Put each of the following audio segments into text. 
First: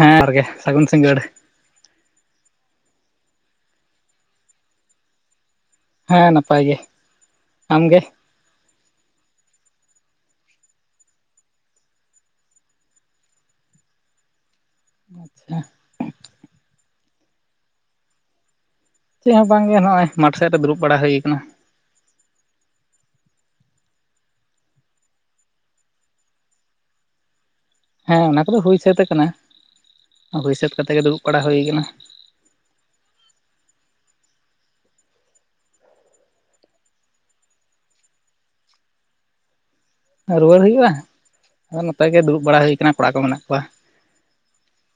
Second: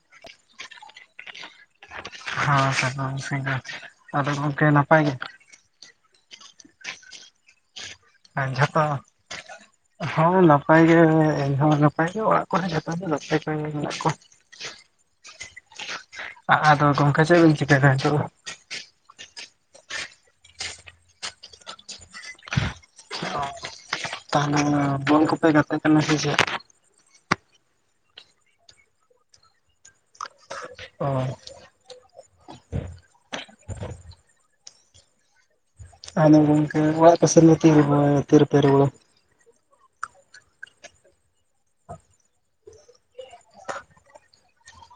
ᱦᱮᱸ ᱡᱚᱦᱟᱨ ᱜᱮ ᱥᱟᱹᱜᱩᱱ ᱥᱤᱸᱜᱟᱹᱲ ᱦᱮ ᱥᱟᱜᱩᱱ ᱥᱤᱜᱟᱹᱲ ᱟᱫᱚ ᱜᱚᱝᱠᱮ ᱱᱟᱯᱟᱭ ᱜᱮ ᱦᱮᱸ ᱱᱟᱯᱟᱭ ᱜᱮ ᱟᱢ ᱜᱮ ᱟᱨ ᱡᱷᱚᱛᱚ ᱦᱳᱭ ᱱᱟᱯᱟᱭ ᱜᱮ ᱤᱧᱦᱚᱸ ᱱᱟᱯᱟᱭ ᱜᱮ ᱚᱲᱟᱜ ᱠᱚᱨᱮ ᱡᱚᱛᱚ ᱜᱮ ᱱᱟᱯᱟᱭ ᱜᱮ ᱢᱮᱱᱟᱜ ᱠᱚᱣᱟ ᱟᱪᱪᱷᱟ ᱟᱫᱚ ᱜᱚᱢᱠᱮ ᱪᱮᱫ ᱵᱤᱱ ᱪᱤᱠᱟᱭᱫᱟ ᱱᱤᱛᱚᱜ ᱫᱚ ᱪᱮᱫ ᱦᱚᱸ ᱵᱟᱝᱜᱮ ᱱᱚᱜᱼᱚᱭ ᱢᱟᱴᱷ ᱥᱮᱫ ᱨᱮ ᱫᱩᱲᱩᱵ ᱵᱟᱲᱟ ᱦᱩᱭ ᱟᱠᱟᱱᱟ ᱛᱟᱦᱞᱮ ᱵᱚᱞ ᱠᱚᱯᱮ ᱜᱟᱛᱮᱜ ᱠᱟᱱᱟ ᱥᱮ ᱪᱮᱫ ᱦᱮᱸ ᱚᱱᱟ ᱠᱚᱫᱚ ᱦᱩᱭ ᱥᱟᱹᱛ ᱟᱠᱟᱱᱟ ᱦᱩᱭ ᱥᱟᱹᱛ ᱠᱟᱛᱮ ᱜᱮ ᱚ ᱫᱩᱲᱩᱵ ᱵᱟᱲᱟ ᱦᱩᱭ ᱟᱠᱟᱱᱟ ᱟᱫᱚ ᱜᱚᱢᱠᱮ ᱚᱲᱟᱜ ᱥᱮᱱᱠᱚ ᱛᱤᱨᱮ ᱯᱮ ᱨᱩᱣᱟᱹᱲᱟ ᱛᱤᱨᱮ ᱯᱮ ᱨᱩᱣᱟᱹᱲᱟ ᱨᱩᱣᱟᱹᱲ ᱦᱩᱭᱩᱜᱼᱟ ᱟᱫᱚ ᱱᱚᱛᱮ ᱜᱮ ᱫᱩᱲᱩᱵ ᱵᱟᱲᱟ ᱦᱩᱭ‌ ᱠᱟᱱᱟ ᱠᱚᱲᱟ ᱠᱚ ᱢᱮᱱᱟᱜ ᱠᱚᱣᱟ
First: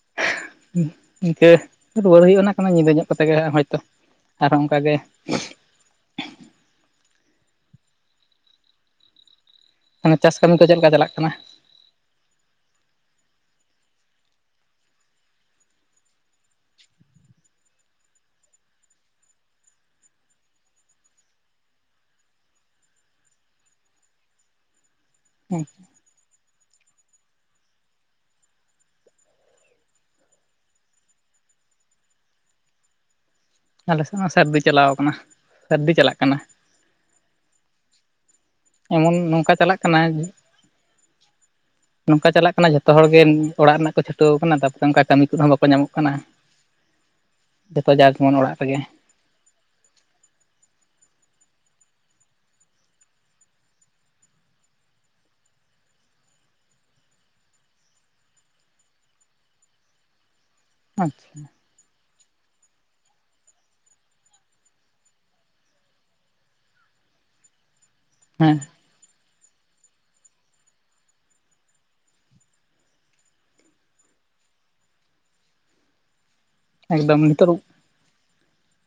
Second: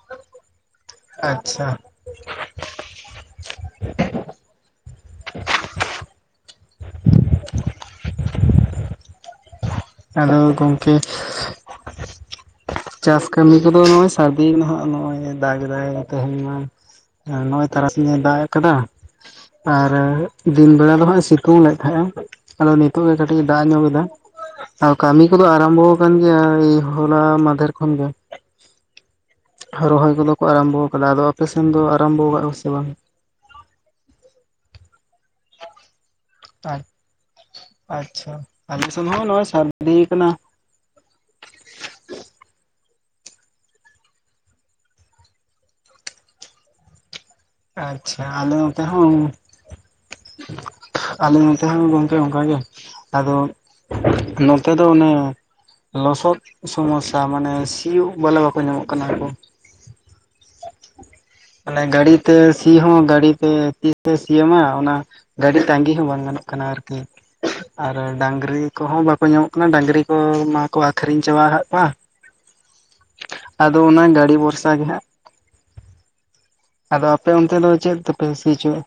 [inaudible] ᱤᱱᱠᱟᱹ ᱟᱪᱪᱷᱟ ᱨᱩᱣᱟᱹᱲ ᱦᱩᱭᱩᱜᱼᱟ ᱚᱱᱟ ᱠᱟᱱᱟ ᱧᱤᱫᱟᱹ ᱧᱚᱜ ᱠᱟᱛᱮ ᱜᱮ ᱦᱚᱭᱛᱚ ᱟᱨᱦᱚᱸ ᱚᱱᱠᱟ ᱜᱮ ᱟᱫᱚ ᱪᱟᱹᱥ ᱠᱟᱹᱢᱤ ᱠᱚ ᱪᱮᱫ ᱞᱮᱠᱟ ᱜᱚᱝᱠᱮ ᱪᱟᱞᱟᱜ ᱠᱟᱱᱟ ᱪᱟᱥ ᱠᱟᱹᱢᱤ ᱠᱚᱫᱚ ᱱᱚᱜᱚᱭ ᱥᱟᱹᱨᱫᱤ ᱱᱟᱦᱟᱜ ᱱᱚᱜᱚᱭ ᱫᱟᱜ ᱮᱫᱟᱭ ᱛᱮᱦᱮᱱ ᱢᱟ ᱱᱚᱜᱼᱚᱭ ᱛᱟᱨᱟᱥᱤᱧ ᱮ ᱫᱟᱜ ᱟᱠᱟᱫᱟ ᱟᱨ ᱫᱤᱱ ᱵᱮᱲᱟ ᱫᱚ ᱦᱟᱸᱜᱼᱟ ᱮ ᱥᱤᱛᱩᱝ ᱞᱮᱫ ᱛᱟᱦᱮᱸᱜᱼᱟ ᱟᱫᱚ ᱱᱤᱛᱚᱜ ᱜᱮ ᱠᱟᱴᱤᱡ ᱮ ᱫᱟᱜ ᱧᱚᱜ ᱮᱫᱟ ᱟᱨ ᱠᱟᱹᱢᱤ ᱠᱚᱫᱚ ᱟᱨᱟᱢᱵᱚ ᱟᱠᱟᱱ ᱜᱮᱭᱟ ᱮᱭ ᱦᱚᱞᱟ ᱢᱟᱫᱷᱮᱨ ᱠᱷᱚᱱ ᱜᱮ ᱨᱚᱦᱚᱭ ᱠᱚᱫᱚ ᱠᱚ ᱟᱨᱟᱢᱵᱚ ᱟᱠᱟᱫᱟ ᱟᱫᱚ ᱟᱯᱮᱥᱮᱱ ᱫᱚ ᱟᱨᱟᱢᱵᱚ ᱟᱠᱟᱫ ᱟᱠᱚ ᱥᱮ ᱵᱟᱝ ᱟᱞᱮ ᱥᱮᱫ ᱢᱟ ᱥᱟᱹᱨᱫᱤ ᱪᱟᱞᱟᱣ ᱠᱟᱱᱟ ᱥᱟᱹᱨᱫᱤ ᱪᱟᱞᱟᱜ ᱠᱟᱱᱟ ᱟ ᱟᱪᱪᱷᱟ ᱟᱨ ᱟᱞᱮᱥᱮᱱ ᱮᱢᱚᱱ ᱦᱚᱸ ᱱᱚᱜᱚᱭ ᱱᱚᱝᱠᱟ ᱪᱟᱞᱟᱜ ᱥᱟᱨᱫᱤ ᱠᱟᱱᱟ ᱟᱠᱟᱱᱟ [inaudible] ᱱᱚᱝᱠᱟ ᱪᱟᱞᱟᱜ ᱠᱟᱱᱟ ᱡᱷᱚᱛᱚ ᱦᱚᱲ ᱜᱮ ᱚᱲᱟᱜ ᱨᱮᱱᱟᱜ ᱠᱚ ᱪᱷᱩᱴᱟᱹᱣ ᱠᱟᱱᱟ ᱛᱟ ᱯᱚᱨᱮ ᱚᱱᱠᱟ ᱠᱟᱹᱢᱤ ᱠᱚᱦᱚᱸ ᱵᱟᱠᱚ ᱧᱟᱢᱚᱜ ᱠᱟᱱᱟ ᱡᱚᱛᱚ ᱡᱟᱨ ᱟᱪᱪᱷᱟ ᱡᱮᱢᱚᱱ ᱟᱞᱮ ᱚᱲᱟᱜ ᱨᱮᱜᱮ ᱱᱚᱛᱮ ᱦᱚᱸ ᱟᱞᱮ ᱱᱚᱛᱨ ᱦᱚᱸ ᱜᱚᱝᱠᱮ ᱚᱱᱠᱟ ᱜᱮ ᱟᱫᱚ ᱱᱚᱛᱮ ᱫᱚ ᱚᱱᱮ ᱞᱚᱥᱚᱫ ᱥᱚᱢᱚᱥᱥᱟ ᱢᱟᱱᱮ ᱥᱤᱭᱚᱜ ᱵᱚᱞᱮ ᱵᱟᱠᱚ ᱧᱟᱢᱚᱜ ᱠᱟᱱᱟ ᱠᱚ ᱟᱪᱪᱷᱟ ᱛᱟᱦᱚᱞᱮ ᱜᱟᱲᱤ ᱛᱮ ᱥᱤ ᱦᱚᱸ ᱜᱟᱲᱤ ᱛᱮ ᱛᱤᱨᱮ ᱥᱤ ᱟᱢᱟᱭ ᱚᱱᱟ ᱜᱟᱹᱰᱤ ᱛᱟᱸᱜᱤ ᱦᱚᱸ ᱵᱟᱝ ᱜᱟᱱᱚᱜ ᱠᱟᱱᱟ ᱟᱨᱠᱤ ᱟᱨ ᱦᱮᱸ ᱰᱟᱹᱝᱨᱤ ᱠᱚᱦᱚᱸ ᱵᱟᱠᱚ ᱧᱟᱢᱚᱜ ᱠᱟᱱᱟ ᱰᱟᱹᱝᱨᱤ ᱠᱚ ᱢᱟᱠᱚ ᱟᱠᱷᱨᱤᱧ ᱪᱟᱵᱟ ᱟᱠᱟᱫ ᱠᱚᱣᱟ ᱟᱫᱚ ᱚᱱᱟ ᱜᱟᱹᱲᱤ ᱵᱷᱚᱨᱥᱟ ᱜᱮ ᱦᱟᱸᱜ ᱟᱫᱚ ᱮᱠᱫᱚᱢ ᱟᱯᱮ ᱱᱤᱛᱚᱜ ᱚᱱᱛᱮ ᱫᱚ ᱪᱮᱫ ᱛᱮᱯᱮ ᱥᱤ ᱦᱚᱪᱚᱭ ᱮᱫᱟ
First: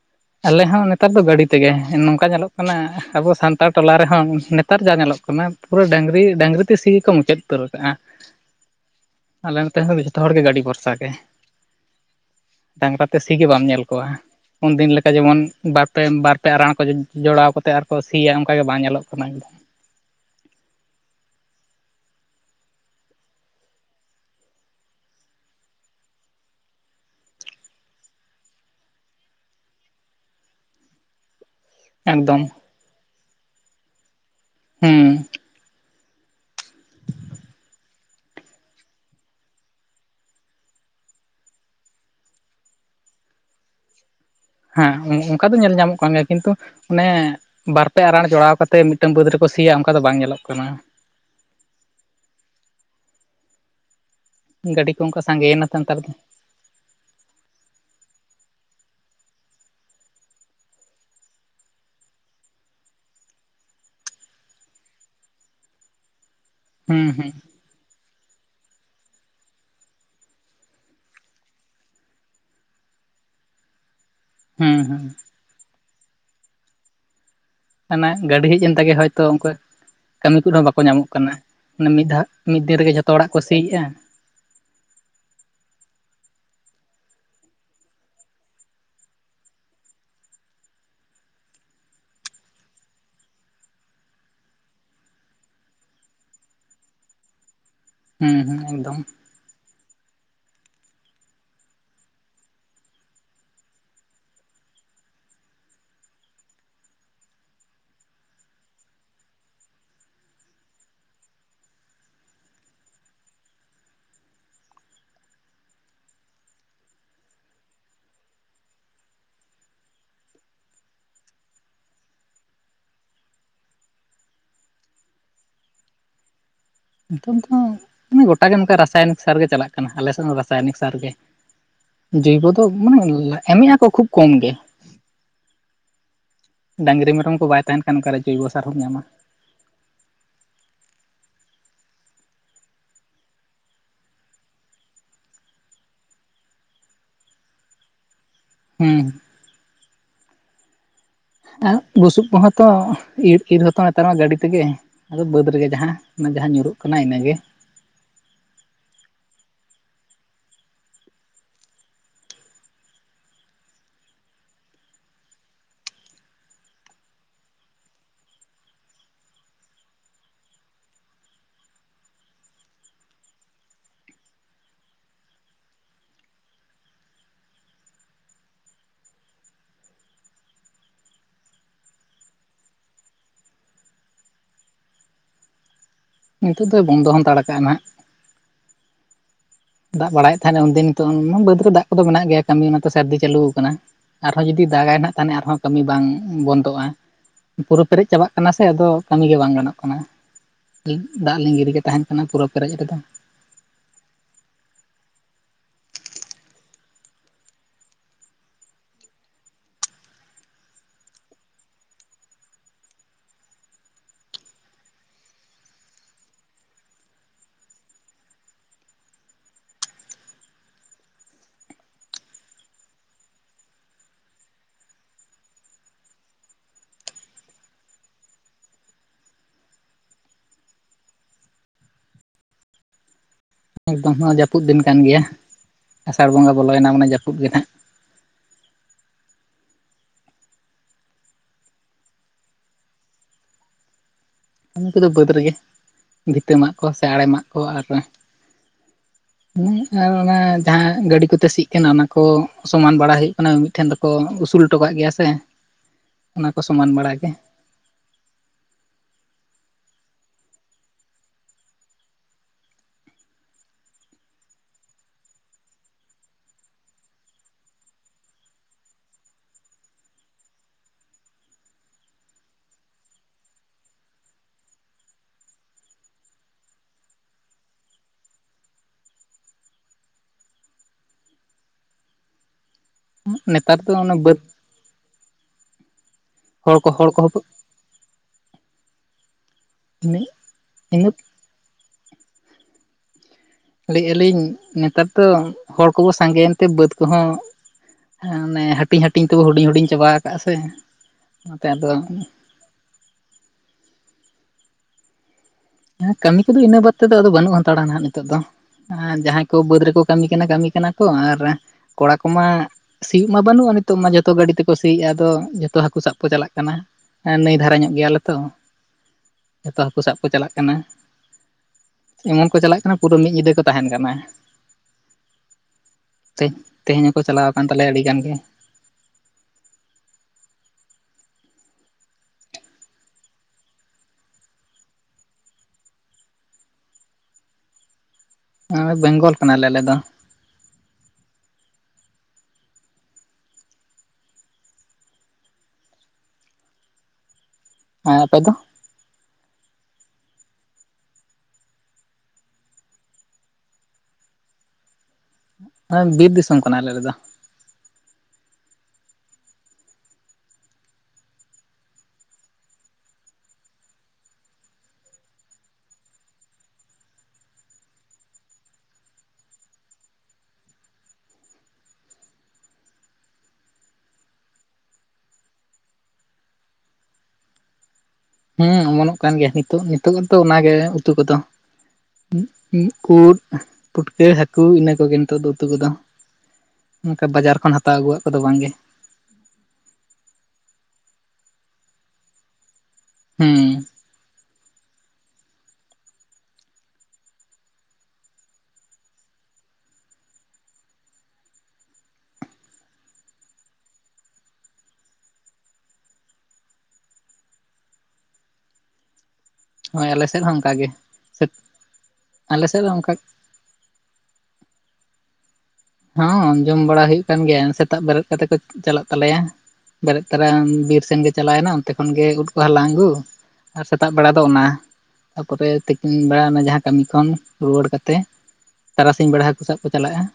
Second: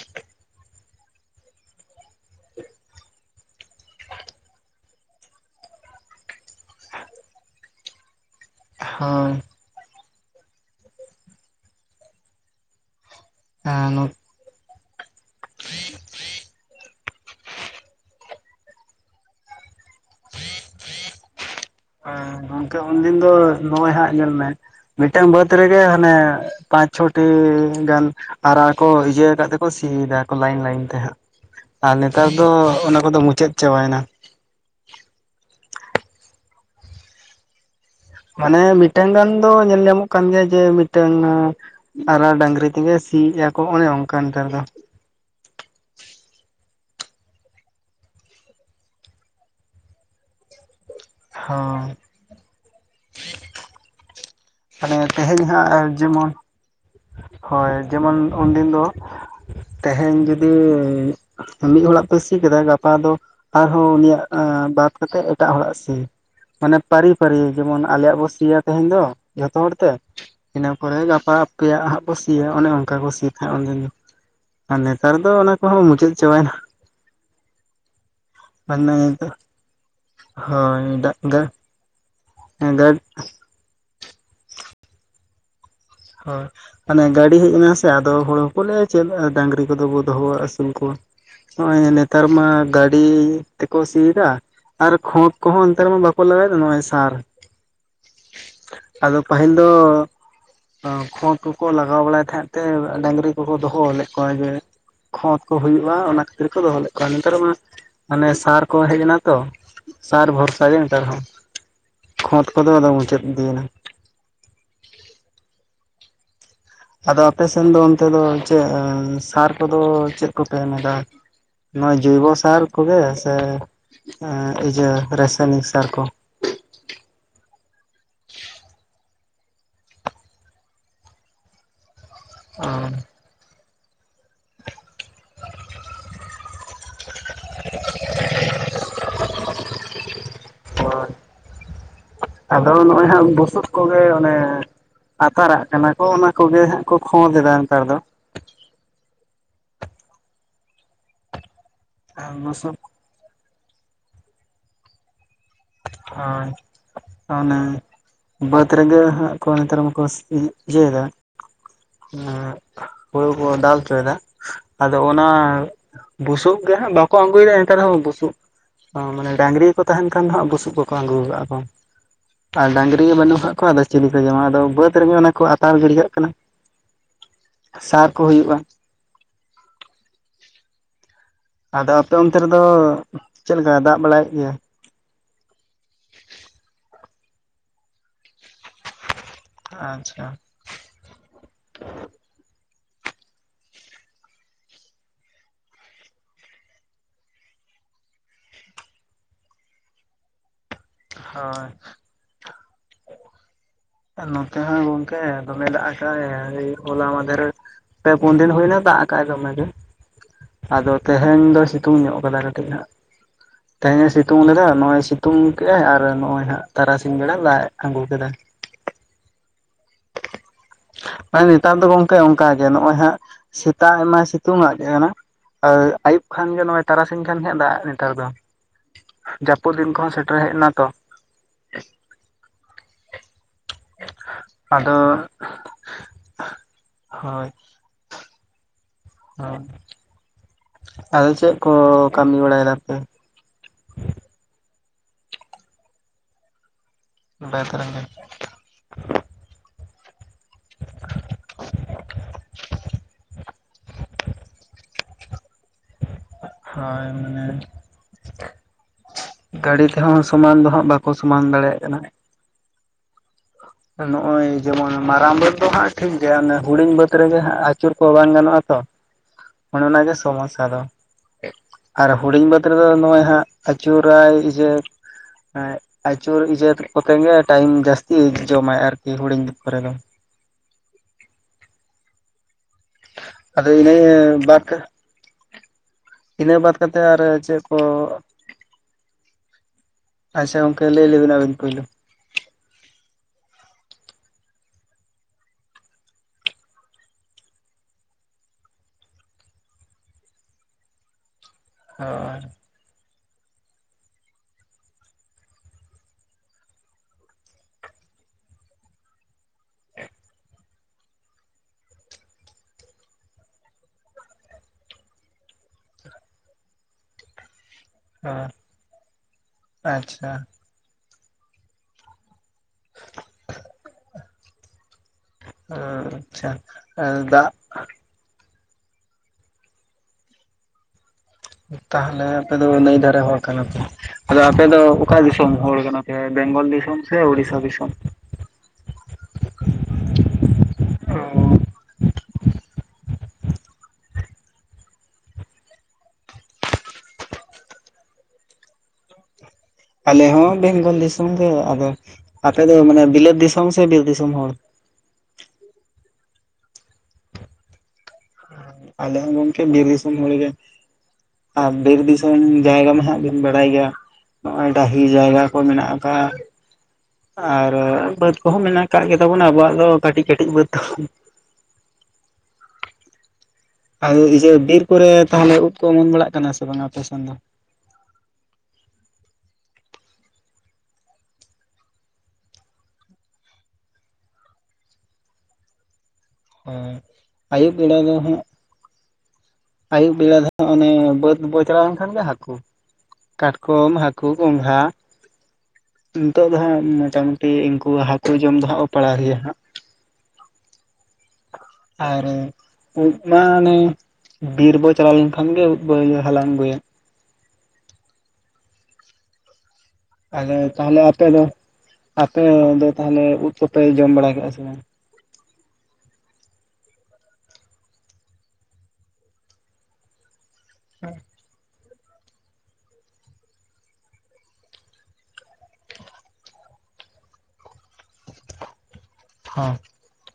[unintelligible] ᱟᱞᱮ ᱦᱚᱸ ᱱᱮᱛᱟᱨ ᱫᱚ ᱜᱟᱹᱰᱤ ᱛᱮᱜᱮ ᱱᱚᱝᱠᱟ ᱧᱮᱞᱚᱜ ᱠᱟᱱᱟ ᱟᱵᱚ ᱥᱟᱱᱛᱟᱲ ᱴᱚᱞᱟ ᱨᱮᱦᱚᱸ ᱱᱮᱛᱟᱨ ᱡᱟ ᱧᱮᱞᱚᱜ ᱠᱟᱱᱟ ᱯᱩᱨᱟᱹ ᱰᱟᱝᱨᱤ ᱰᱟᱝᱨᱤ ᱛᱮ ᱥᱤ ᱜᱮᱠᱚ ᱢᱩᱪᱟᱹᱫ ᱩᱛᱟᱹᱨ ᱠᱟᱜᱼᱟ ᱦᱳᱭ ᱟᱞᱮ ᱱᱚᱛᱮ ᱦᱚᱸ ᱡᱚᱛᱚ ᱦᱚᱲᱜᱮ ᱜᱟᱹᱰᱤ ᱵᱷᱚᱨᱥᱟ ᱜᱮ ᱰᱟᱝᱨᱟ ᱛᱮ ᱥᱤ ᱜᱮ ᱵᱟᱢ ᱧᱮᱞ ᱠᱚᱣᱟ ᱦᱳᱭ ᱩᱱᱫᱤᱱ ᱞᱮᱠᱟ ᱡᱮᱢᱚᱱ ᱵᱟᱨᱯᱮ ᱵᱟᱨᱯᱮ ᱟᱨᱟᱶ ᱠᱚ ᱡᱚᱲᱟᱣ ᱠᱟᱛᱮ ᱟᱨᱠᱚ ᱥᱤᱭᱟ ᱚᱱᱠᱟᱟᱜ ᱜᱮ ᱵᱟᱝ ᱧᱮᱞᱚᱜ ᱠᱟᱱᱟ ᱮᱠᱫᱚᱢ [inaudible] ᱦᱮᱸ ᱜᱚᱝᱠᱮ ᱩᱱᱫᱤᱱ ᱫᱚ ᱱᱩᱭᱼᱚᱜ ᱧᱮᱞ ᱢᱮ ᱢᱤᱫᱴᱟᱝ ᱵᱟᱹᱫ ᱨᱮᱜᱮ ᱦᱟᱱᱮ ᱯᱟᱸᱪ ᱪᱷᱚᱴᱤ ᱜᱟᱱ ᱟᱨᱟᱲ ᱟᱠᱚ ᱤᱭᱟᱹ ᱟᱠᱟᱫ ᱛᱮᱠᱚ ᱥᱤ ᱫᱟᱠᱚ ᱞᱟᱭᱤᱱ ᱞᱟᱭᱤᱱ ᱛᱮ ᱦᱟᱸᱜ ᱟᱨ ᱱᱮᱛᱟᱨ ᱮᱠᱫᱚᱢ ᱫᱚ ᱚᱱᱟ ᱠᱚᱫᱚ ᱢᱩᱪᱟᱹᱫ ᱪᱟᱵᱟᱭ ᱮᱱᱟ ᱦᱩᱸ ᱢᱟᱱᱮ ᱢᱤᱫᱴᱟᱝ ᱜᱟᱱ ᱫᱚ ᱧᱮᱞ ᱧᱟᱢᱚᱜ ᱠᱟᱱ ᱜᱮᱭᱟ ᱡᱮ ᱢᱤᱫᱴᱟᱝ ᱟᱨᱟᱜ ᱰᱟᱝᱨᱤ ᱛᱮᱜᱮ ᱥᱤ ᱭᱮᱫᱟ ᱠᱚ ᱚᱱᱮ ᱚᱱᱠᱟ ᱱᱮᱛᱟᱨ ᱫᱚ ᱦᱮᱸ ᱚᱱᱠᱟ ᱫᱚ ᱧᱮᱞ ᱧᱟᱢᱚᱜ ᱠᱟᱱ ᱜᱮᱭᱟ ᱠᱤᱱᱛᱩ ᱚᱱᱮ ᱵᱟᱨᱯᱮ ᱟᱨᱟᱲ ᱡᱚᱲᱟᱣ ᱠᱟᱛᱮᱜ ᱢᱤᱫᱴᱟᱝ ᱵᱟᱹᱫᱽ ᱨᱮᱠᱚ ᱥᱤᱭᱟ ᱚᱱᱠᱟ ᱫᱚ ᱵᱟᱝ ᱧᱮᱞᱚᱜ ᱠᱟᱱᱟ ᱦᱚᱸ ᱜᱟᱹᱰᱤ ᱠᱚ ᱢᱟᱱᱮ ᱚᱱᱠᱟ ᱛᱮᱦᱮᱧ ᱥᱟᱸᱜᱮᱭᱮᱱᱟ ᱦᱟᱸᱜ ᱱᱮᱛᱟᱨ ᱫᱚ ᱡᱮᱢᱚᱱ ᱦᱳᱭ ᱡᱮᱢᱚᱱ ᱩᱱᱫᱤᱱ ᱫᱚ ᱛᱮᱦᱮᱧ ᱡᱩᱫᱤ ᱢᱤᱫ ᱦᱚᱲᱟᱜ ᱯᱮ ᱥᱤ ᱠᱮᱫᱟ ᱜᱟᱯᱟ ᱫᱚ ᱟᱨᱦᱚᱸ ᱩᱱᱤᱭᱟᱜ ᱵᱟᱫ ᱠᱟᱛᱮᱫ ᱮᱴᱟᱜ ᱦᱚᱲᱟᱜ ᱥᱤ ᱢᱟᱱᱮ ᱦᱩᱸ ᱯᱟᱨᱤ ᱦᱩᱸ ᱯᱟᱨᱤ ᱡᱮᱢᱚᱱ ᱟᱞᱮᱭᱟᱜ ᱵᱚ ᱥᱤᱭᱟ ᱛᱟᱦᱮᱱ ᱫᱚ ᱡᱷᱚᱛᱚ ᱦᱚᱲ ᱛᱮ ᱤᱱᱟᱹ ᱯᱚᱨᱮ ᱜᱟᱯᱟ ᱟᱯᱮᱭᱟᱜ ᱦᱟᱸᱜ ᱦᱚᱸᱠᱚ ᱥᱤᱭᱟ ᱚᱱᱮ ᱚᱱᱠᱟ ᱠᱚ ᱥᱤᱭ ᱛᱟᱦᱮᱸᱜ ᱩᱱᱫᱤᱱ ᱫᱚ ᱦᱩᱸ ᱟᱨ ᱦᱩᱸ ᱱᱮᱛᱟᱨ ᱫᱚ ᱚᱱᱟ ᱚ ᱢᱩᱪᱟᱹᱫ ᱪᱟᱵᱟᱭ ᱮᱱᱟ ᱚᱱᱟ ᱜᱟᱹᱰᱤ ᱦᱮᱡ ᱮᱱ ᱛᱮᱜᱮ ᱢᱟᱱᱮ ᱦᱳᱭ ᱛᱚ ᱩᱱᱠᱩ ᱠᱟᱹᱢᱤ ᱠᱚᱦᱚᱸ ᱵᱟᱠᱚ ᱦᱳᱭ ᱧᱟᱢᱚᱜ ᱫᱟᱜ ᱠᱟᱱᱟ ᱫᱟᱜ ᱢᱤᱫ ᱫᱷᱟᱣ ᱢᱤᱫ ᱫᱤᱱ ᱨᱮᱜᱮ ᱜᱟᱹᱰ ᱡᱷᱚᱛᱚ ᱦᱚᱲᱟᱜ ᱠᱚ ᱥᱤᱭᱮᱜᱼᱟ ᱦᱳᱭ ᱢᱟᱱᱮ ᱜᱟᱹᱰᱤ ᱦᱮᱡ ᱮᱱᱟ ᱥᱮ ᱟᱫᱚ ᱦᱚᱲ ᱦᱚᱸᱠᱚ ᱞᱟᱹᱭᱼᱟ ᱪᱮᱫ ᱰᱟᱝᱨᱤ ᱠᱚᱫᱚ ᱵᱚ ᱫᱚᱦᱚ ᱟᱹᱥᱩᱞ ᱠᱚᱣᱟ ᱱᱚᱜᱼᱚᱭ ᱱᱮᱛᱟᱨ ᱢᱟ ᱜᱟᱹᱰᱤ ᱛᱮᱠᱚ ᱥᱤᱭᱮᱫᱟ ᱟᱨ ᱠᱷᱚᱛ ᱠᱚᱦᱚᱸ ᱚᱱᱛᱮ ᱨᱮᱢᱟ ᱵᱟᱠᱚ ᱞᱟᱜᱟᱣ ᱮᱫᱟ ᱱᱚᱜᱼᱚᱭ ᱥᱟᱨ ᱦᱩᱸ ᱦᱩᱸ ᱮᱠ ᱫᱚᱢ᱾ ᱟᱫᱚ ᱯᱟᱹᱦᱤᱞ ᱫᱚ ᱠᱷᱚᱸᱛ ᱠᱚᱠᱚ ᱞᱟᱜᱟᱣ ᱵᱟᱲᱟᱭᱮᱫ ᱛᱟᱦᱮᱸᱫ ᱛᱮ, ᱰᱟᱝᱨᱤ ᱠᱚᱠᱚ ᱫᱚᱦᱚ ᱞᱮᱫ ᱠᱚᱣᱟ ᱡᱮ ᱠᱷᱚᱸᱛ ᱠᱚ ᱦᱩᱭᱩᱜᱼᱟ, ᱚᱱᱟ ᱠᱷᱟᱹᱛᱤᱨ ᱠᱚ ᱫᱚᱦᱚ ᱞᱮᱫ ᱠᱚᱣᱟ᱾ᱱᱮᱛᱟᱨ ᱢᱟ ᱢᱟᱱᱮ ᱥᱟᱨ ᱠᱚ ᱦᱮᱡ ᱮᱱᱟ ᱛᱚ ᱥᱟᱨ ᱵᱷᱚᱨᱥᱟ ᱜᱮ ᱱᱮᱛᱟᱨ ᱦᱚᱸ ᱠᱷᱚᱸᱛ ᱠᱚᱫᱚ ᱟᱫᱚ ᱢᱩᱪᱟᱹᱫ ᱤᱫᱤᱭᱮᱱᱟ᱾ ᱟᱫᱚ ᱟᱯᱮ ᱥᱮᱱ ᱫᱚ ᱚᱱᱛᱮ ᱫᱚ ᱪᱮᱫ ᱥᱟᱨ ᱠᱚᱫᱚ ᱪᱮᱫ ᱠᱚᱯᱮ ᱮᱢᱮᱫᱟ᱾ ᱱᱚᱣᱟ ᱡᱟᱹᱭᱵᱚ ᱥᱟᱨ ᱠᱚᱜᱮ ᱥᱮ ᱮᱸ ᱤᱭᱟᱹ ᱨᱮᱥᱟᱭᱱᱤᱠ ᱥᱟᱨ ᱠᱚ᱾ ᱱᱤᱛᱚᱝ ᱫᱚ ᱢᱟᱱᱮ ᱜᱚᱴᱟ ᱜᱮ ᱚᱱᱠᱟ ᱨᱟᱥᱟᱭᱚᱱᱤᱠ ᱥᱟᱨ ᱜᱮ ᱪᱟᱞᱟᱜ ᱠᱟᱱᱟ, ᱟᱞᱮ ᱥᱮᱫ ᱦᱚᱸ ᱨᱟᱥᱟᱭᱚᱱᱤᱠ ᱥᱟᱨ ᱜᱮ᱾ ᱡᱟᱹᱭᱵᱚ ᱫᱚ ᱚ ᱢᱟᱱᱮ ᱮᱢᱮᱜ ᱟᱠᱚ ᱠᱷᱩᱵ ᱠᱚᱢ ᱜᱮ᱾ ᱰᱟᱹᱝᱨᱤ ᱢᱮᱨᱚᱢ ᱠᱚ ᱵᱟᱭ ᱛᱟᱦᱮᱱ ᱠᱷᱟᱱ ᱚᱠᱟᱨᱮ ᱡᱳᱭᱵᱚ ᱥᱟᱨ ᱦᱚᱸᱢ ᱧᱟᱢᱼᱟ ᱦᱳᱭ ᱟᱫᱚ ᱱᱚᱜᱼᱚᱭ ᱦᱟᱸᱜ ᱵᱩᱥᱩᱫ ᱠᱚᱜᱮ ᱚᱱᱮ ᱟᱛᱟᱨᱟᱜ ᱠᱟᱱᱟ ᱠᱚ, ᱚᱱᱟ ᱠᱚᱜᱮ ᱦᱟᱸᱜ ᱠᱚ ᱠᱷᱫᱽ ᱮᱫᱟ ᱱᱮᱛᱟᱨ ᱫᱚ᱾ ᱦᱩᱸ ᱟᱨ ᱵᱩᱥᱩᱯ ᱠᱚᱦᱚᱸ ᱛᱚ ᱵᱩᱥᱩᱵ ᱤᱨ ᱤᱨ ᱦᱚᱸᱛᱚ ᱱᱮᱛᱟᱨ ᱢᱟ ᱜᱟᱹᱰᱤ ᱛᱮᱜᱮ, ᱟᱫᱚ ᱵᱟᱹᱫᱽ ᱨᱮᱜᱮ ᱡᱟᱦᱟᱸ ᱚᱱᱟ ᱡᱟᱦᱟᱸ ᱧᱩᱨᱩᱜ ᱠᱟᱱᱟ ᱤᱱᱟᱹᱜᱮ ᱵᱟᱹᱛ ᱨᱮᱜᱮ ᱦᱟᱸᱜ ᱠᱚ ᱱᱮᱛᱟᱨ ᱢᱟᱠᱚ ᱥᱤ ᱤᱭᱟᱹᱭ ᱫᱟ ᱦᱩᱲᱩ ᱠᱚ ᱰᱟᱞ ᱦᱪᱚᱭᱮᱫᱟ᱾ ᱟᱫᱚ ᱚᱱᱟ ᱵᱩᱥᱩᱵ ᱜᱮ ᱦᱟᱸᱜ ᱵᱟᱠᱚ ᱟᱜᱩᱭᱮᱫᱟ᱾ ᱮᱱᱛᱮ ᱨᱮᱦᱚᱸ ᱵᱩᱥᱩᱵ ᱳ ᱢᱟᱱᱮ ᱰᱟᱝᱨᱤ ᱠᱚ ᱛᱟᱸᱦᱮᱱ ᱠᱷᱟᱱ ᱫᱚ ᱦᱟᱸᱜ, ᱵᱩᱥᱩᱵ ᱠᱚᱠᱚ ᱟᱜᱩ ᱠᱟᱜᱼᱟ ᱠᱚ᱾ ᱟᱨ ᱰᱟᱝᱨᱤ ᱵᱟᱹᱱᱩᱜ ᱠᱟᱜ ᱠᱚᱣᱟ ᱟᱫᱚ ᱪᱤᱞᱤ ᱠᱚ ᱡᱚᱢᱟ, ᱟᱫᱚ ᱵᱟᱹᱫᱽ ᱨᱮᱜᱮ ᱚᱱᱟ ᱠᱚ ᱟᱛᱟᱨ ᱜᱤᱰᱤ ᱠᱟᱜ ᱠᱟᱱᱟ᱾ [unintelligible] ᱥᱟᱨ ᱠᱚ ᱦᱩᱭᱩᱜᱼᱟ᱾ ᱟᱫᱚ ᱟᱯᱮ ᱚᱱᱛᱮ ᱨᱮᱫᱚ ᱪᱮᱫ ᱞᱮᱠᱟ ᱫᱟᱜᱽ ᱵᱟᱲᱟᱭᱮᱫ ᱜᱮᱭᱟ᱾ ᱱᱤᱛᱳᱜ ᱫᱚ ᱵᱚᱱᱫᱚ ᱦᱚᱸᱛᱟᱲ ᱠᱟᱜᱼᱟ ᱱᱟᱦᱟᱜ [unintelligible] ᱫᱟᱜ ᱟᱪᱪᱷᱟ ᱵᱟᱲᱟᱭᱮᱫ ᱛᱟᱦᱮᱸᱱᱟ ᱩᱱᱫᱤᱱ ᱱᱤᱛᱚᱜ ᱵᱟᱹᱫᱽ ᱨᱮ ᱫᱟᱜ ᱠᱚᱫᱚ ᱢᱮᱱᱟᱜ ᱜᱮᱭᱟ, ᱠᱟᱹᱢᱤ ᱚᱱᱟᱛᱮ ᱥᱟᱹᱨᱫᱤ ᱪᱟᱹᱞᱩ ᱠᱟᱱᱟ᱾ ᱟᱨᱦᱚᱸ ᱡᱩᱫᱤ ᱫᱟᱜᱟᱭ ᱱᱟᱜ ᱛᱟᱸᱦᱚᱞᱮ ᱟᱨᱦᱚᱸ ᱠᱟᱹᱢᱤ ᱵᱟᱝ ᱵᱚᱱᱫᱚᱜᱼᱟ᱾ ᱯᱩᱨᱟᱹ ᱯᱮᱨᱮᱡ ᱪᱟᱵᱟᱜ ᱠᱟᱱᱟ ᱥᱮ ᱟᱫᱚ ᱠᱟᱹᱢᱤ ᱜᱮ ᱵᱟᱝ ᱜᱟᱱᱚᱜ ᱠᱟᱱᱟ᱾ ᱫᱟᱜ ᱦᱳᱭ ᱞᱤᱸᱜᱤ ᱨᱤᱜᱤ ᱛᱟᱸᱦᱮᱱ ᱠᱟᱱᱟ ᱯᱩᱨᱟᱹ ᱯᱮᱨᱮᱡ ᱨᱮᱫᱚ ᱱᱚᱛᱮ ᱦᱚᱸ ᱜᱚᱝᱠᱮ ᱫᱚᱢᱮ ᱫᱟᱜ ᱠᱟᱜ ᱟᱭ ᱦᱳᱞᱟ ᱢᱟᱫᱷᱮᱨ ᱯᱮ-ᱯᱩᱱ ᱫᱤᱱ ᱦᱩᱭᱱᱟ ᱫᱟᱜ ᱠᱟᱜ ᱟᱭ ᱫᱚᱢᱮ ᱜᱮ ᱟᱫᱚ ᱛᱮᱦᱮᱧ ᱫᱚ ᱥᱤᱛᱩᱝ ᱧᱚᱜ ᱠᱟᱫᱟᱭ ᱠᱟᱹᱴᱤᱡ ᱦᱟᱸᱜ [inaudible] ᱛᱮᱦᱮᱧ ᱮ ᱥᱤᱛᱩᱝ ᱞᱮᱫᱟ, ᱱᱚᱜ-ᱚᱭ ᱥᱤᱛᱩᱝ ᱠᱮᱫᱟᱭ ᱟᱨ ᱱᱚᱜ-ᱚᱭ ᱦᱟᱸᱜ ᱛᱟᱨᱟᱥᱤᱧ ᱵᱮᱲᱟ ᱫᱟᱜᱽ ᱮ ᱟᱜᱩ ᱠᱮᱫᱟᱭ᱾ ᱢᱟᱱᱮ ᱱᱮᱛᱟᱨ ᱫᱚ ᱜᱚᱝᱠᱮ ᱚᱱᱠᱟ ᱜᱮ ᱱᱚᱜ-ᱚᱭ ᱦᱟᱸᱜ ᱥᱮᱛᱟᱜ ᱟᱭᱢᱟ ᱥᱤᱛᱩᱝ ᱟᱜ ᱜᱮ ᱠᱟᱱᱟ ᱟᱨ ᱟᱹᱭᱩᱵ ᱠᱷᱟᱱ ᱜᱮ ᱱᱚᱜ-ᱚᱭ ᱛᱟᱨᱟᱥᱤᱧ ᱠᱷᱟᱱ ᱜᱮ ᱫᱟᱜ ᱱᱮᱛᱟᱨ ᱫᱚ᱾ ᱡᱟᱹᱯᱩᱫ ᱫᱤᱱ ᱠᱚᱦᱚᱸ ᱥᱮᱴᱮᱨ ᱦᱮᱡᱱᱟ ᱛᱚ᱾ [inaudible] ᱮᱠᱫᱚᱢ ᱦᱚᱸ ᱡᱟᱹᱯᱩᱫ ᱫᱤᱱ ᱟᱫᱚ ᱠᱟᱱ ᱜᱮᱭᱟ᱾ᱟᱥᱟᱲ ᱵᱚᱸᱜᱟ ᱵᱚᱞᱚᱭᱮᱱᱟ ᱢᱟᱱᱮ ᱡᱟᱹᱯᱩᱫ ᱜᱮ ᱱᱟᱜ ᱦᱚ ᱟᱫᱚ ᱪᱮᱫ ᱠᱚ ᱠᱟᱹᱢᱤ ᱵᱟᱲᱟᱭ ᱫᱟᱯᱮ? ᱩᱱᱠᱩ ᱫᱚ ᱵᱟᱹᱫᱽ ᱨᱮᱜᱮ ᱵᱷᱤᱛᱟᱹ ᱢᱟᱜᱽ ᱠᱚ ᱥᱮ ᱟᱲᱮ ᱢᱟᱜᱽ ᱵᱟᱹᱫᱽ ᱠᱚᱣᱟ ᱟᱨ ᱨᱮᱜᱮ ᱩᱱ ᱟᱨ ᱚᱱᱟ ᱡᱟᱦᱟᱸ ᱜᱟᱹᱰᱤ ᱠᱚᱛᱮ ᱥᱤᱜᱽ ᱠᱟᱱᱟ ᱚᱱᱟ ᱠᱚ ᱥᱚᱢᱟᱱ ᱵᱟᱲᱟ ᱦᱩᱭᱩᱜ ᱠᱟᱱᱟ ᱢᱤᱫᱴᱷᱮᱱ ᱫᱚᱠᱚ ᱩᱥᱩᱞ ᱦᱚᱴᱚ ᱠᱟᱜ ᱜᱮᱭᱟ ᱥᱮ ᱚᱱᱟ ᱠᱚ ᱥᱚᱢᱟᱱ ᱦᱳᱭ ᱵᱟᱲᱟ ᱜᱮ ᱢᱟᱱᱮ ᱜᱟᱹᱲᱤ ᱛᱮᱦᱚᱸ ᱥᱚᱢᱟᱱ ᱫᱚ ᱦᱟᱸᱜ ᱵᱟᱠᱚ ᱥᱚᱢᱟᱱ ᱫᱟᱲᱮᱭᱟᱜ ᱠᱟᱱᱟ᱾ ᱱᱚᱜᱼᱚᱭ ᱡᱮᱢᱚᱱ ᱢᱟᱨᱟᱝ ᱵᱟᱹᱫᱽ ᱫᱚ ᱦᱟᱸᱜ ᱴᱷᱤᱠ ᱜᱮᱭᱟ ᱚᱱᱮ ᱦᱩᱰᱤᱧ ᱵᱟᱹᱫᱽ ᱨᱮᱜᱮ ᱦᱟᱸᱜ ᱟᱹᱪᱩᱨ ᱠᱚ ᱵᱟᱝ ᱜᱟᱱᱚᱜ-ᱟ᱾ ᱛᱚ ᱚᱱᱮ ᱚᱱᱟᱜᱮ ᱥᱚᱢᱚᱥᱟ ᱫᱚ᱾ ᱟᱨ ᱦᱩᱰᱤᱧ ᱵᱟᱹᱫᱽ ᱨᱮᱫᱚ ᱱᱚᱜᱼᱚᱭ ᱦᱟᱸᱜ ᱟᱹᱪᱩᱨᱟᱭ ᱤᱭᱟᱹ ᱦᱮᱸ ᱟᱹᱪᱩᱨ ᱤᱡᱟᱹ ᱠᱚᱛᱮ ᱜᱮ ᱴᱟᱭᱤᱢ ᱡᱟᱹᱥᱛᱤ ᱡᱚᱢᱟᱭ ᱟᱨᱠᱤ ᱦᱩᱰᱤᱧ ᱠᱚᱨᱮ ᱫᱚ ᱟᱫᱚ ᱱᱮᱛᱟᱨ ᱤᱱᱟ ᱫᱚ ᱚᱱᱟ ᱵᱟᱹᱫᱽ ᱵᱟᱠ ᱤᱱᱟᱹᱜ ᱵᱟᱫ ᱦᱚᱲ ᱠᱚ ᱠᱟᱛᱮᱫ ᱦᱚᱲ ᱟᱨ ᱠᱚᱦᱚᱸ ᱪᱮᱫ ᱠᱚ ᱤᱱᱟᱹ ᱟᱪᱪᱷᱟ ᱜᱚᱢᱠᱮ ᱞᱟᱹᱭ ᱞᱮᱵᱤᱱ ᱟᱵᱤᱱ ᱯᱳᱭᱞᱩ ᱞᱟᱹᱭᱮᱫ-ᱟ ᱞᱤᱧ ᱱᱮᱛᱟᱨ ᱫᱚ ᱦᱚᱲ ᱠᱚᱵᱚ ᱥᱟᱸᱜᱮᱭᱮᱱ ᱛᱮ ᱵᱟᱹᱫᱽ ᱠᱚᱦᱚᱸ ᱢᱟᱱᱮ ᱦᱟᱹᱴᱤᱧ ᱦᱟᱹᱴᱤᱧ ᱛᱮᱵᱚ ᱦᱩᱰᱤᱧ ᱦᱩᱰᱤᱧ ᱪᱟᱵᱟ ᱟᱠᱟᱜ-ᱟ ᱥᱮ ᱚᱱᱟᱛᱮ ᱟᱫᱚ ᱦᱳᱭ ᱦᱮᱸ ᱠᱟᱹᱢᱤ ᱠᱚᱫᱚ ᱤᱱᱟᱹ ᱵᱟᱫ ᱛᱮᱫᱚ ᱟᱫᱚ ᱵᱟᱹᱱᱩᱜ ᱦᱟᱛᱟᱲᱟ ᱦᱟᱸᱜ ᱱᱤᱛᱚᱜ ᱫᱚ ᱟᱨ ᱡᱟᱦᱟᱸᱭ ᱠᱚ ᱵᱟᱹᱫᱽ ᱨᱮᱠᱚ ᱠᱟ. ᱢᱤ ᱠᱟᱱᱟ ᱠᱟ. ᱢᱤ ᱠᱟᱱᱟ ᱠᱚ ᱟᱨ ᱠᱚᱲᱟ ᱠᱚ ᱢᱟ ᱥᱤᱭᱳᱜ ᱢᱟ ᱵᱟᱹᱱᱩᱜ-ᱟ ᱱᱤᱛᱚᱜ ᱢᱟ ᱡᱷᱚᱛᱚ ᱜᱟᱹᱰᱤ ᱛᱮᱠᱚ ᱥᱤᱭᱮᱜ-ᱟ ᱟᱫᱚ ᱡᱷᱚᱛᱚ ᱦᱟᱹᱠᱩ ᱥᱟᱵ ᱠᱚ ᱪᱟᱞᱟᱜ ᱠᱟᱱᱟ ᱱᱟᱹᱭ ᱫᱷᱟᱨᱟ ᱧᱚᱜ ᱜᱮᱭᱟᱞᱮ ᱛᱚ ᱦᱳᱭ ᱡᱚᱛᱚ ᱦᱟᱹᱠᱩ ᱥᱟᱵ ᱠᱚ ᱟᱪᱪᱷᱟ ᱪᱟᱞᱟᱜ ᱠᱟᱱᱟ ᱮᱢᱚᱱ ᱠᱚ ᱪᱟᱞᱟᱜ ᱠᱟᱱᱟ ᱯᱩᱨᱟᱹ ᱢᱤᱫ ᱧᱤᱫᱟᱹ ᱠᱚ ᱛᱟᱦᱮᱱ ᱠᱟᱱᱟ ᱟᱻ ᱟᱪᱪᱷᱟ ᱟᱨ ᱫᱟᱜ ᱛᱟᱞᱦᱮ ᱟᱹᱰᱤ ᱜᱟᱱ ᱜᱮ ᱛᱟᱦᱚᱞᱮ ᱟᱯᱮ ᱫᱚ ᱱᱟᱹᱭ ᱫᱷᱟᱨᱮ ᱦᱚᱲ ᱠᱟᱱᱟ ᱯᱮ? ᱟᱫᱚ ᱟᱯᱮ ᱫᱚ ᱚᱠᱟ ᱫᱤᱥᱚᱢ ᱦᱚᱲ ᱠᱟᱱᱟᱯᱮ ᱵᱮᱝᱜᱚᱞ ᱫᱤᱥᱚᱢ ᱥᱮ ᱩᱲᱤᱥᱥᱟ ᱫᱤᱥᱚᱢ ᱱᱚ ᱵᱮᱝᱜᱚᱞ ᱠᱟᱱᱟᱞᱮ ᱟᱞᱮ ᱫᱚ ᱮᱸ ᱟᱯᱮ ᱫᱚ ᱟᱞᱮ ᱦᱚᱸ ᱵᱮᱝᱜᱚᱞ ᱫᱤᱥᱚᱢ ᱜᱮ ᱟᱫᱚ ᱟᱯᱮ ᱫᱚ ᱢᱟᱱᱮ ᱵᱤᱞᱟᱹᱛ ᱫᱤᱥᱚᱢ ᱥᱮ ᱵᱤᱨ ᱫᱤᱥᱚᱢ ᱦᱚᱲ ᱦᱮ ᱵᱤᱨ ᱫᱤᱥᱚᱢ ᱠᱟᱱᱟᱞᱮ ᱟᱞᱮ ᱫᱚ ᱟᱞᱮ ᱦᱚᱸ ᱜᱚᱝᱠᱮ ᱵᱤᱨ ᱫᱤᱥᱚᱢ ᱦᱚᱲ ᱜᱮ ᱟᱨ ᱵᱤᱨ ᱫᱤᱥᱚᱢ ᱡᱟᱭᱜᱟ ᱢᱟ ᱦᱟᱸᱜ ᱵᱤᱱ ᱵᱟᱲᱟᱭ ᱜᱮᱭᱟ ᱱᱚᱜ-ᱚᱭ ᱰᱟᱹᱦᱤ ᱡᱟᱭᱜᱟ ᱠᱚ ᱢᱮᱱᱟᱜ ᱟᱠᱟᱜ-ᱟ ᱟᱨ ᱵᱟᱹᱫ ᱠᱚᱦᱚᱸ ᱢᱮᱱᱟᱜ ᱟᱠᱟᱫ ᱜᱮᱛᱟ ᱵᱚᱱᱟ ᱟᱵᱚᱣᱟᱜ ᱫᱚ ᱠᱟᱹᱴᱤᱡ ᱠᱟᱹᱴᱤᱡ ᱵᱟᱹᱫ ᱛᱚ ᱟ ᱤᱭᱟᱹ ᱵᱤᱨ ᱠᱚᱨᱮ ᱛᱟᱦᱚᱞᱮ ᱩᱫ ᱠᱚ ᱚᱢᱚᱱ ᱵᱟᱲᱟᱜ ᱠᱟᱱᱟ ᱥᱮ ᱵᱟᱝ ᱟᱯᱮᱥᱮᱱ ᱫᱚ ᱦᱩᱸ ᱚᱢᱚᱱᱚᱜ ᱠᱟᱱ ᱜᱮᱭᱟ ᱱᱤᱛᱚᱜ ᱱᱤᱛᱚᱜ ᱜᱮᱛᱚ ᱚᱱᱟᱜᱮ ᱩᱛᱩ ᱠᱚᱛᱚ ᱩᱸ ᱩᱸ ᱠᱩᱫ ᱯᱩᱴᱠᱟᱹ ᱦᱟᱹᱠᱩ ᱤᱱᱟᱹ ᱠᱚᱜᱮ ᱱᱤᱛᱚᱜ ᱫᱚ ᱩᱛᱩ ᱠᱚᱫᱚ ᱦᱳᱭ ᱚᱱᱠᱟ ᱵᱟᱡᱟᱨ ᱟᱹᱭᱩᱵ ᱠᱷᱚᱱ ᱦᱟᱛᱟᱣ ᱵᱮᱲᱟ ᱫᱚ ᱟᱹᱜᱩᱣᱟᱜ ᱦᱟᱸᱜ ᱠᱚᱫᱚ ᱵᱟᱝᱜᱮ ᱟᱹᱭᱩᱵ ᱵᱮᱲᱟ ᱫᱚ ᱚᱱᱮ ᱵᱟᱹᱫᱽ ᱵᱚ ᱪᱟᱞᱟᱣ ᱞᱮᱱ ᱠᱷᱟᱱ ᱜᱮ ᱦᱟᱹᱠᱩ ᱦᱩᱸ ᱠᱟᱴᱠᱚᱢ ᱦᱟᱹᱠᱩ ᱜᱚᱸᱜᱷᱟ ᱱᱤᱛᱚᱜ ᱫᱚ ᱦᱟᱸᱜ ᱢᱚᱴᱟ ᱢᱩᱩᱴᱤ ᱩᱱᱠᱩ ᱦᱟᱹᱠᱩ ᱡᱚᱢ ᱫᱚ ᱦᱟᱸᱜ ᱯᱟᱲᱟ ᱦᱩᱭᱩᱜᱭᱟ ᱦᱟᱸᱜ᱾ ᱟᱨ ᱩᱵ ᱢᱟ ᱟᱱᱮ ᱵᱤᱨ ᱵᱚ ᱪᱟᱞᱟᱣ ᱞᱮᱱᱠᱷᱟᱱᱜᱤ ᱩᱵ ᱵᱚ ᱦᱟᱞᱟᱝ ᱟᱹᱜᱩᱭᱟ᱾ ᱦᱳᱭ ᱟᱞᱮ ᱥᱮᱫ ᱟᱫᱚ ᱦᱚᱸ ᱚᱱᱠᱟ ᱜᱮ ᱛᱟᱦᱚᱞᱮ ᱟᱯᱮ ᱫᱚ ᱟᱯᱮ ᱟᱞᱮ ᱥᱮᱫ ᱫᱚ ᱚᱱᱠᱟ ᱛᱟᱦᱚᱞᱮ ᱩᱫ ᱠᱚᱯᱮ ᱡᱚᱢ ᱵᱟᱲᱟ ᱠᱮᱫᱼᱟ ᱥᱮ ᱵᱟᱝ? ᱦᱚᱸ ᱡᱚᱢ ᱵᱟᱲᱟ ᱦᱩᱭᱩᱜ ᱠᱟᱱ ᱜᱮᱭᱟ ᱥᱮᱛᱟᱜ ᱵᱮᱨᱮᱫ ᱠᱟᱛᱮ ᱠᱚ ᱪᱟᱞᱟᱜ ᱛᱟᱞᱮᱭᱟ ᱵᱮᱨᱮᱫ ᱛᱟᱨᱟ᱾ ᱵᱤᱨ ᱥᱮᱱ ᱜᱮ ᱪᱟᱞᱟᱣᱮᱱᱟ ᱚᱱᱛᱮ ᱠᱷᱚᱱᱜᱮ ᱩᱫ ᱠᱚ ᱦᱟᱞᱟᱝ ᱟᱹᱜᱩ ᱟᱨ ᱥᱮᱛᱟᱜ ᱵᱮᱲᱟ ᱫᱚ ᱚᱱᱟ ᱛᱟᱯᱚᱨᱮ ᱛᱤᱠᱤᱱ ᱵᱟᱲᱟ ᱚᱱᱟ ᱡᱟᱦᱟᱸ ᱠᱟᱹᱢᱤ ᱠᱷᱚᱱ ᱨᱩᱣᱟᱹᱲ ᱠᱟᱛᱮ᱾ ᱛᱟᱨᱟᱥᱤᱧ ᱵᱮᱲᱟ ᱦᱟᱹᱠᱩ ᱥᱟᱵ ᱦᱚᱸ ᱠᱚ ᱪᱟᱞᱟᱜᱼᱟᱹ ᱾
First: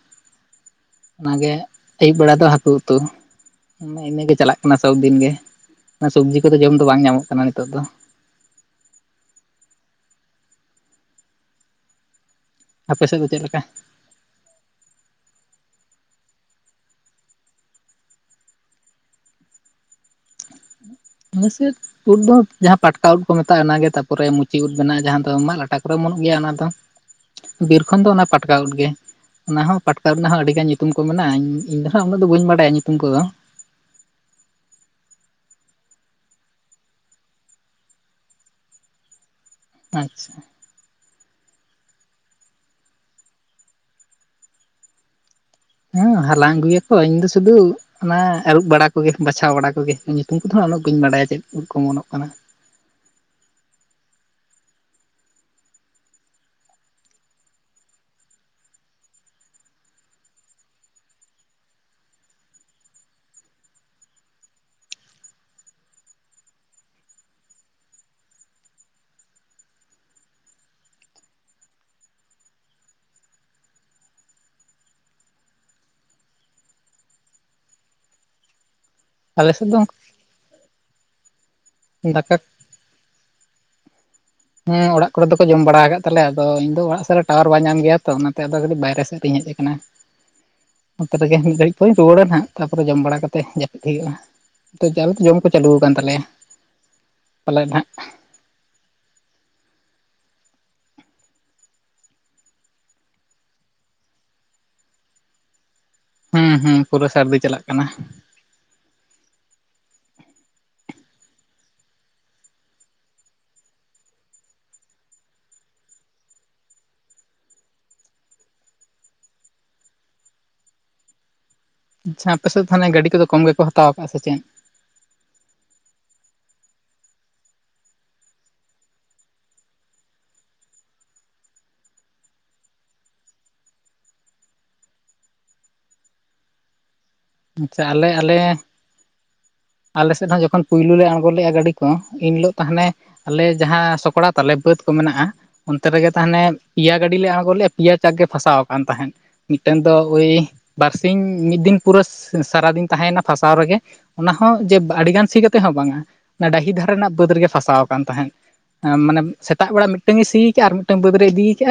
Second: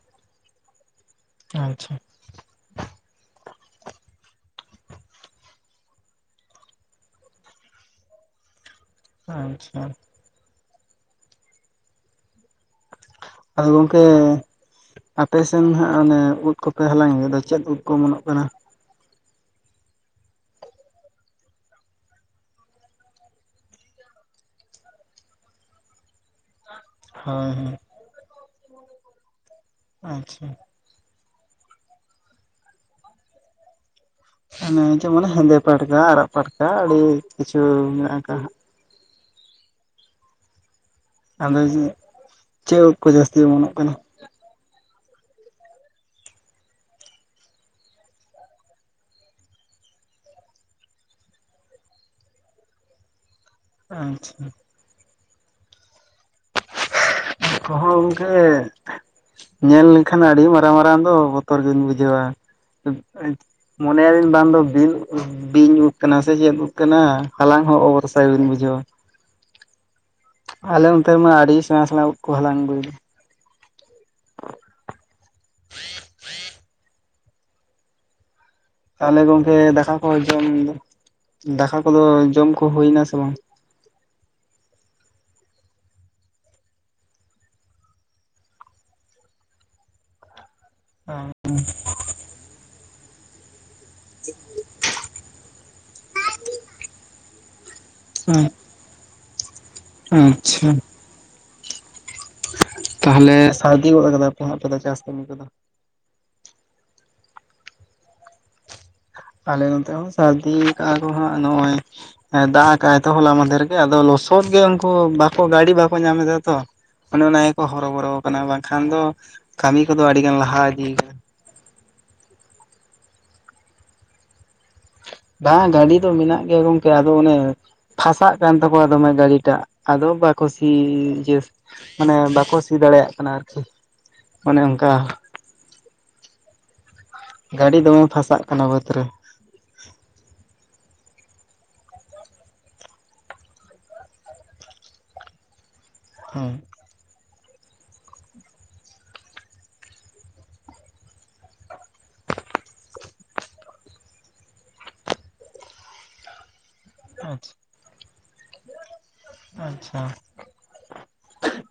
ᱚᱱᱟᱜᱮ ᱟᱪᱪᱷᱟ ᱟᱹᱭᱩᱵ ᱵᱮᱲᱟ ᱫᱚ ᱦᱟᱹᱠᱩ ᱩᱛᱩ᱾ ᱢᱮ ᱤᱱᱟᱹᱜᱮ ᱪᱟᱞᱟᱜ ᱠᱟᱱᱟ ᱥᱚᱵᱽᱫᱤᱱ ᱜᱮ ᱥᱚᱵᱡᱤ ᱠᱚᱫᱚ ᱡᱚᱢ ᱫᱚ ᱵᱟᱝ ᱧᱟᱢᱚᱜ ᱠᱟᱱᱟ ᱱᱤᱛᱚᱜ ᱫᱚ᱾ ᱟᱪᱪᱷᱟ ᱟᱯᱮ ᱥᱮᱫ ᱫᱚ ᱪᱮᱫ ᱞᱮᱠᱟ? ᱠᱭ ᱟᱯᱮᱥᱱ ᱦᱟᱸᱜ ᱚᱱᱮ ᱩᱫ ᱠᱚᱯᱮ ᱦᱟᱞᱟᱝ ᱜᱮᱫᱚ ᱪᱮᱫ ᱩᱫ ᱠᱚ ᱚᱢᱚᱱᱚᱜ ᱠᱟᱱᱟ? ᱢᱥᱮᱛ [unintelligible] ᱩᱫ ᱫᱚ ᱡᱟᱦᱟᱸ ᱯᱟᱴᱠᱟ ᱩᱫ ᱠᱚ ᱢᱮᱛᱟᱜᱼᱟ ᱚᱱᱟᱜᱮ ᱛᱟᱯᱚᱨᱮ ᱢᱩᱪᱤ ᱩᱫ ᱢᱮᱱᱟᱜᱼᱟ ᱡᱟᱦᱟᱸ ᱫᱚ ᱢᱟᱜ ᱞᱟᱴᱟ ᱠᱚᱨᱮ ᱚᱢᱚᱱᱩᱜ ᱜᱮᱭᱟ ᱚᱱᱟ ᱫᱚ᱾ ᱦᱳᱭ ᱦᱚᱭ ᱛᱚᱠᱷᱚᱱ ᱫᱚ ᱚᱱᱟ ᱯᱟᱴᱠᱟᱣᱫ ᱜᱮ ᱚᱱᱟ ᱦᱚᱸ ᱯᱟᱴᱠᱟᱣ ᱨᱮᱱᱟᱜ ᱦᱚᱸ ᱟᱪᱪᱷᱟ ᱟᱹᱰᱤ ᱜᱟᱱ ᱧᱩᱛᱩᱢ ᱧᱩᱛᱩᱢ ᱠᱚ ᱢᱮᱱᱟᱜᱼᱟᱧ ᱤᱧᱫᱚ ᱱᱟᱦᱟᱜ ᱩᱱᱟᱹᱜ ᱫᱚ ᱵᱟᱹᱧ ᱵᱟᱲᱟᱭᱟ ᱧᱩᱛᱩᱢ ᱠᱚᱫᱚ᱾ ᱚᱱᱮ ᱡᱮᱢᱚᱱ ᱦᱮᱸᱫᱮ ᱯᱟᱲᱠᱟ ᱟᱨᱟᱜ ᱯᱟᱴᱟ ᱟᱹᱰᱤ ᱠᱤᱪᱷᱩ ᱢᱮᱱᱟᱜ ᱟᱠᱟᱜᱼᱟ ᱦᱟᱸᱜ᱾ ᱟᱪᱪᱷᱟ ᱟᱫᱚ ᱡᱮ ᱪᱮᱫ ᱩᱫ ᱠᱚ ᱡᱟᱹᱥᱛᱤ ᱚᱢᱚᱱᱚᱜ ᱠᱟᱱᱟ᱾ ᱦᱮᱸ ᱦᱟᱞᱟᱝᱧ ᱟᱹᱜᱩᱭᱟᱛᱚ ᱤᱧ ᱫᱚ ᱥᱩᱫᱩ ᱚᱱᱟ ᱟᱹᱨᱩᱵ ᱵᱟᱲᱟ ᱠᱚᱜᱮ ᱵᱟᱪᱷᱟᱣ ᱵᱟᱲᱟ ᱠᱚᱜᱮ ᱧᱩᱛᱩᱢ ᱠᱚᱫᱚ ᱦᱟᱸᱜ ᱩᱱᱟᱹᱜ ᱵᱟᱹᱧ ᱵᱟᱰᱟᱭᱟ ᱪᱮᱫ ᱩᱫ ᱠᱚ ᱚᱢᱚᱱᱚᱜ ᱠᱟᱱᱟ᱾ ᱟᱪᱪᱷᱟ ᱛᱚᱦᱚ ᱜᱚᱝᱠᱮ ᱧᱮᱞ ᱞᱮᱠᱷᱟᱱ ᱟᱹᱰᱤ ᱢᱟᱨᱟᱝ ᱢᱟᱨᱟᱝ ᱫᱚ ᱵᱚᱛᱚᱨ ᱜᱤ ᱵᱮᱱ ᱵᱩᱡᱷᱟᱹᱣᱟ᱾ ᱢᱚᱱᱮᱭᱟ [unintelligible] ᱫᱤᱱ ᱵᱟᱝ ᱫᱚ ᱵᱤᱱ ᱵᱤᱧ ᱩᱫ ᱟᱠᱟᱱᱟ ᱥᱮ ᱪᱮᱫ ᱩᱫ ᱟᱠᱟᱱᱟ ᱦᱟᱞᱟᱝ ᱦᱚᱸ ᱚᱵᱚᱨᱥᱟᱭ ᱵᱤᱧ ᱵᱩᱡᱷᱟᱹᱣᱟ᱾ ᱟᱞᱮ ᱚᱱᱛᱮᱢᱟ ᱟᱹᱰᱤ ᱥᱮᱬᱟ ᱥᱮᱬᱟ ᱩᱫ ᱠᱚ ᱦᱟᱞᱟᱝ ᱟᱜᱩᱭ᱾ ᱛᱟᱦᱚᱞᱮ ᱟᱞᱮ ᱜᱚᱢᱠᱮ ᱥᱮᱫ ᱫᱚ ᱫᱟᱠᱟ ᱠᱚ ᱡᱚᱢ ᱫᱟᱠᱟ ᱠᱚᱫᱚ ᱫᱟᱠᱟ ᱡᱚᱢ ᱠᱚ ᱦᱩᱭᱱᱟ ᱥᱮ ᱵᱟᱝ? ᱦᱮᱸ ᱚᱲᱟᱜ ᱠᱚᱨᱮ ᱫᱚᱠᱚ ᱡᱚᱢ ᱵᱟᱲᱟ ᱟᱠᱟᱫ ᱛᱟᱞᱮᱭᱟ ᱟᱫᱚ ᱤᱧ ᱫᱚ ᱚᱲᱟᱜ ᱥᱮᱫ ᱨᱮ ᱴᱟᱣᱟᱨ ᱵᱟᱭ ᱧᱟᱢ ᱜᱮᱭᱟ ᱛᱚ ᱚᱱᱟᱛᱮ ᱟᱫᱚ ᱠᱟᱹᱴᱤᱡ ᱵᱟᱭᱨᱮ ᱥᱮᱫ ᱨᱤᱧ ᱦᱮᱡ ᱟᱠᱟᱱᱟ᱾ ᱚᱱᱚᱛᱮ ᱨᱮᱜᱮ ᱢᱤᱫ ᱜᱷᱟᱹᱲᱤᱡ ᱠᱚᱧ ᱨᱩᱣᱟᱹᱲᱟᱹ ᱛᱟᱯᱚᱨᱮ ᱡᱚᱢ ᱵᱟᱲᱟ ᱠᱟᱛᱮ ᱡᱟᱹᱯᱤᱫ ᱦᱩᱭᱩᱜᱼᱟ᱾ [unintelligible] ᱟᱞᱮ ᱫᱚ ᱡᱚᱢ ᱠᱚ ᱪᱟᱹᱞᱩ ᱠᱟᱱᱟᱱ ᱛᱟᱞᱮᱭᱟ ᱯᱟᱞᱮᱫ ᱱᱟᱦᱜ᱾ ᱦᱮᱸ ᱟᱪᱪᱷᱟ ᱛᱟᱦᱚᱞᱮ ᱥᱟᱨᱫᱤ ᱜᱚᱫ ᱠᱟᱫᱟᱯᱮ ᱪᱟᱥ ᱠᱟᱹᱢᱤ ᱠᱚᱫᱚ᱾ ᱦᱩᱸ ᱦᱩᱸ ᱯᱩᱨᱟᱹ ᱥᱟᱹᱨᱫᱤ ᱪᱟᱞᱟᱜ ᱠᱟᱱᱟ᱾ ᱟᱞᱮ ᱱᱚᱛᱮ ᱦᱚᱸ ᱥᱟᱹᱨᱫᱤ ᱠᱟᱜ ᱠᱚ ᱦᱟᱸᱜ ᱱᱚᱭᱼᱚᱭ ᱾ ᱦᱮᱸ ᱫᱟᱜ ᱠᱟᱜᱟᱭ ᱛᱚ ᱦᱚᱞᱟ ᱢᱚᱫᱽᱫᱷᱮ ᱨᱮᱜᱮ ᱟᱫᱚ ᱞᱚᱥᱚᱫ ᱜᱮ ᱩᱱᱠᱩ ᱵᱟᱠᱚ ᱜᱟᱹᱰᱤ ᱵᱟᱠᱚ ᱧᱟᱢ ᱮᱟ ᱛᱚ᱾ ᱚᱱᱮ ᱚᱱᱟ ᱜᱮᱠᱚ ᱦᱚᱨᱚ ᱵᱚᱨᱚ ᱠᱟᱱᱟ ᱵᱟᱝᱠᱷᱟᱱ ᱫᱚ ᱠᱟᱹᱢᱤ ᱠᱚᱫᱚ ᱟᱹᱰᱤ ᱜᱟᱱ ᱞᱟᱦᱟ ᱤᱫᱤᱭᱫᱟ᱾ ᱟᱪᱪᱷᱟ ᱟᱯᱮᱥᱮᱫ ᱛᱟᱦᱮᱞᱮ ᱜᱟᱹᱰᱤ ᱠᱚᱫᱚ ᱠᱚᱢ ᱜᱮᱠᱚ ᱦᱟᱛᱟᱣ ᱟᱠᱟᱫ ᱥᱮ ᱪᱮᱫ? ᱵᱟᱝ ᱜᱟᱹᱰᱤ ᱫᱚ ᱢᱮᱱᱟᱜ ᱜᱮᱭᱟ ᱜᱚᱝᱠᱮ ᱟᱫᱚ ᱚᱱᱮ᱾ ᱯᱷᱟᱥᱟᱜ ᱠᱟᱱ ᱛᱟᱠᱚᱣᱟ ᱫᱚᱢᱮ ᱜᱟᱹᱰᱤᱴᱟᱜ ᱟᱫᱚ ᱵᱟᱠᱚ ᱥᱤ ᱢᱟᱱᱮ ᱵᱟᱠᱚ ᱥᱤ ᱫᱟᱲᱮᱭᱟᱜ ᱠᱟᱱᱟ ᱚᱱᱮ ᱚᱱᱠᱟ ᱜᱟᱹᱰᱤ ᱟᱪᱪᱷᱟ ᱫᱚᱢᱮ ᱟᱞᱮ ᱦᱚᱸᱞᱮ ᱯᱷᱟᱥᱟᱜ ᱠᱟᱱᱟ ᱵᱟᱹᱫᱽ ᱨᱮ ᱟᱞᱮᱥᱮᱫ ᱦᱚᱸ ᱡᱚᱠᱷᱚᱱ ᱯᱩᱭᱞᱩ ᱞᱮ ᱟᱬᱜᱚ ᱞᱮᱜᱼᱟᱭ ᱜᱟᱹᱰᱤ ᱠᱚ ᱤᱱ ᱦᱤᱞᱚᱜ ᱛᱟᱦᱚᱞᱮ ᱟᱞᱮ ᱡᱟᱦᱟᱸ ᱥᱚᱠᱲᱟ ᱛᱟᱞᱮ ᱵᱟᱹᱫ ᱠᱚ ᱢᱮᱱᱟᱜᱼᱟ ᱚᱱᱛᱮ ᱨᱮᱜᱮ ᱛᱟᱦᱟᱞᱮ᱾ ᱦᱮᱸ ᱯᱮᱭᱟ ᱜᱟᱹᱰᱤ ᱞᱮ ᱟᱬᱜᱚ ᱞᱮᱼᱟ ᱯᱮᱭᱟ ᱪᱟ ᱜᱮ ᱯᱷᱟᱥᱟᱣ ᱟᱠᱟᱱ ᱛᱟᱦᱮᱸᱫ᱾ ᱢᱤᱫᱴᱮᱱ ᱫᱚ ᱳᱭ ᱵᱟᱨ ᱥᱤᱧ ᱢᱤᱫ ᱫᱤᱱ᱾ ᱯᱩᱨᱟᱹ ᱥᱟᱨᱟᱫᱤᱱ ᱛᱟᱦᱮᱸᱭᱮᱱᱟ ᱯᱷᱟᱥᱟᱣ ᱨᱮᱜᱮ ᱚᱱᱟ ᱦᱚᱸ ᱡᱮ ᱟᱹᱰᱤᱜᱟᱱ ᱥᱤ ᱠᱟᱛᱮ ᱦᱚᱸ ᱵᱟᱝᱼᱟ᱾ ᱚᱱᱟ ᱰᱟᱹᱦᱤ ᱫᱷᱟᱨᱮ ᱨᱮᱱᱟᱜ ᱵᱟᱹᱫ ᱨᱮᱜᱮ ᱟᱪᱪᱷᱟ ᱯᱷᱟᱥᱟᱣ ᱟᱠ ᱠᱟᱱ ᱛᱟᱦᱮᱸᱫ ᱢᱟᱱᱮ ᱥᱮᱛᱟᱜ ᱵᱮᱲᱟ ᱟᱪᱪᱷᱟ ᱢᱤᱫᱴᱟᱝᱮ ᱥᱤ ᱠᱮᱫᱮᱜᱼᱟ ᱟᱨ ᱢᱤᱫᱟᱝ᱾ ᱵᱟᱹᱫᱽ ᱨᱮ ᱤᱫᱤ ᱠᱮᱫᱼᱟ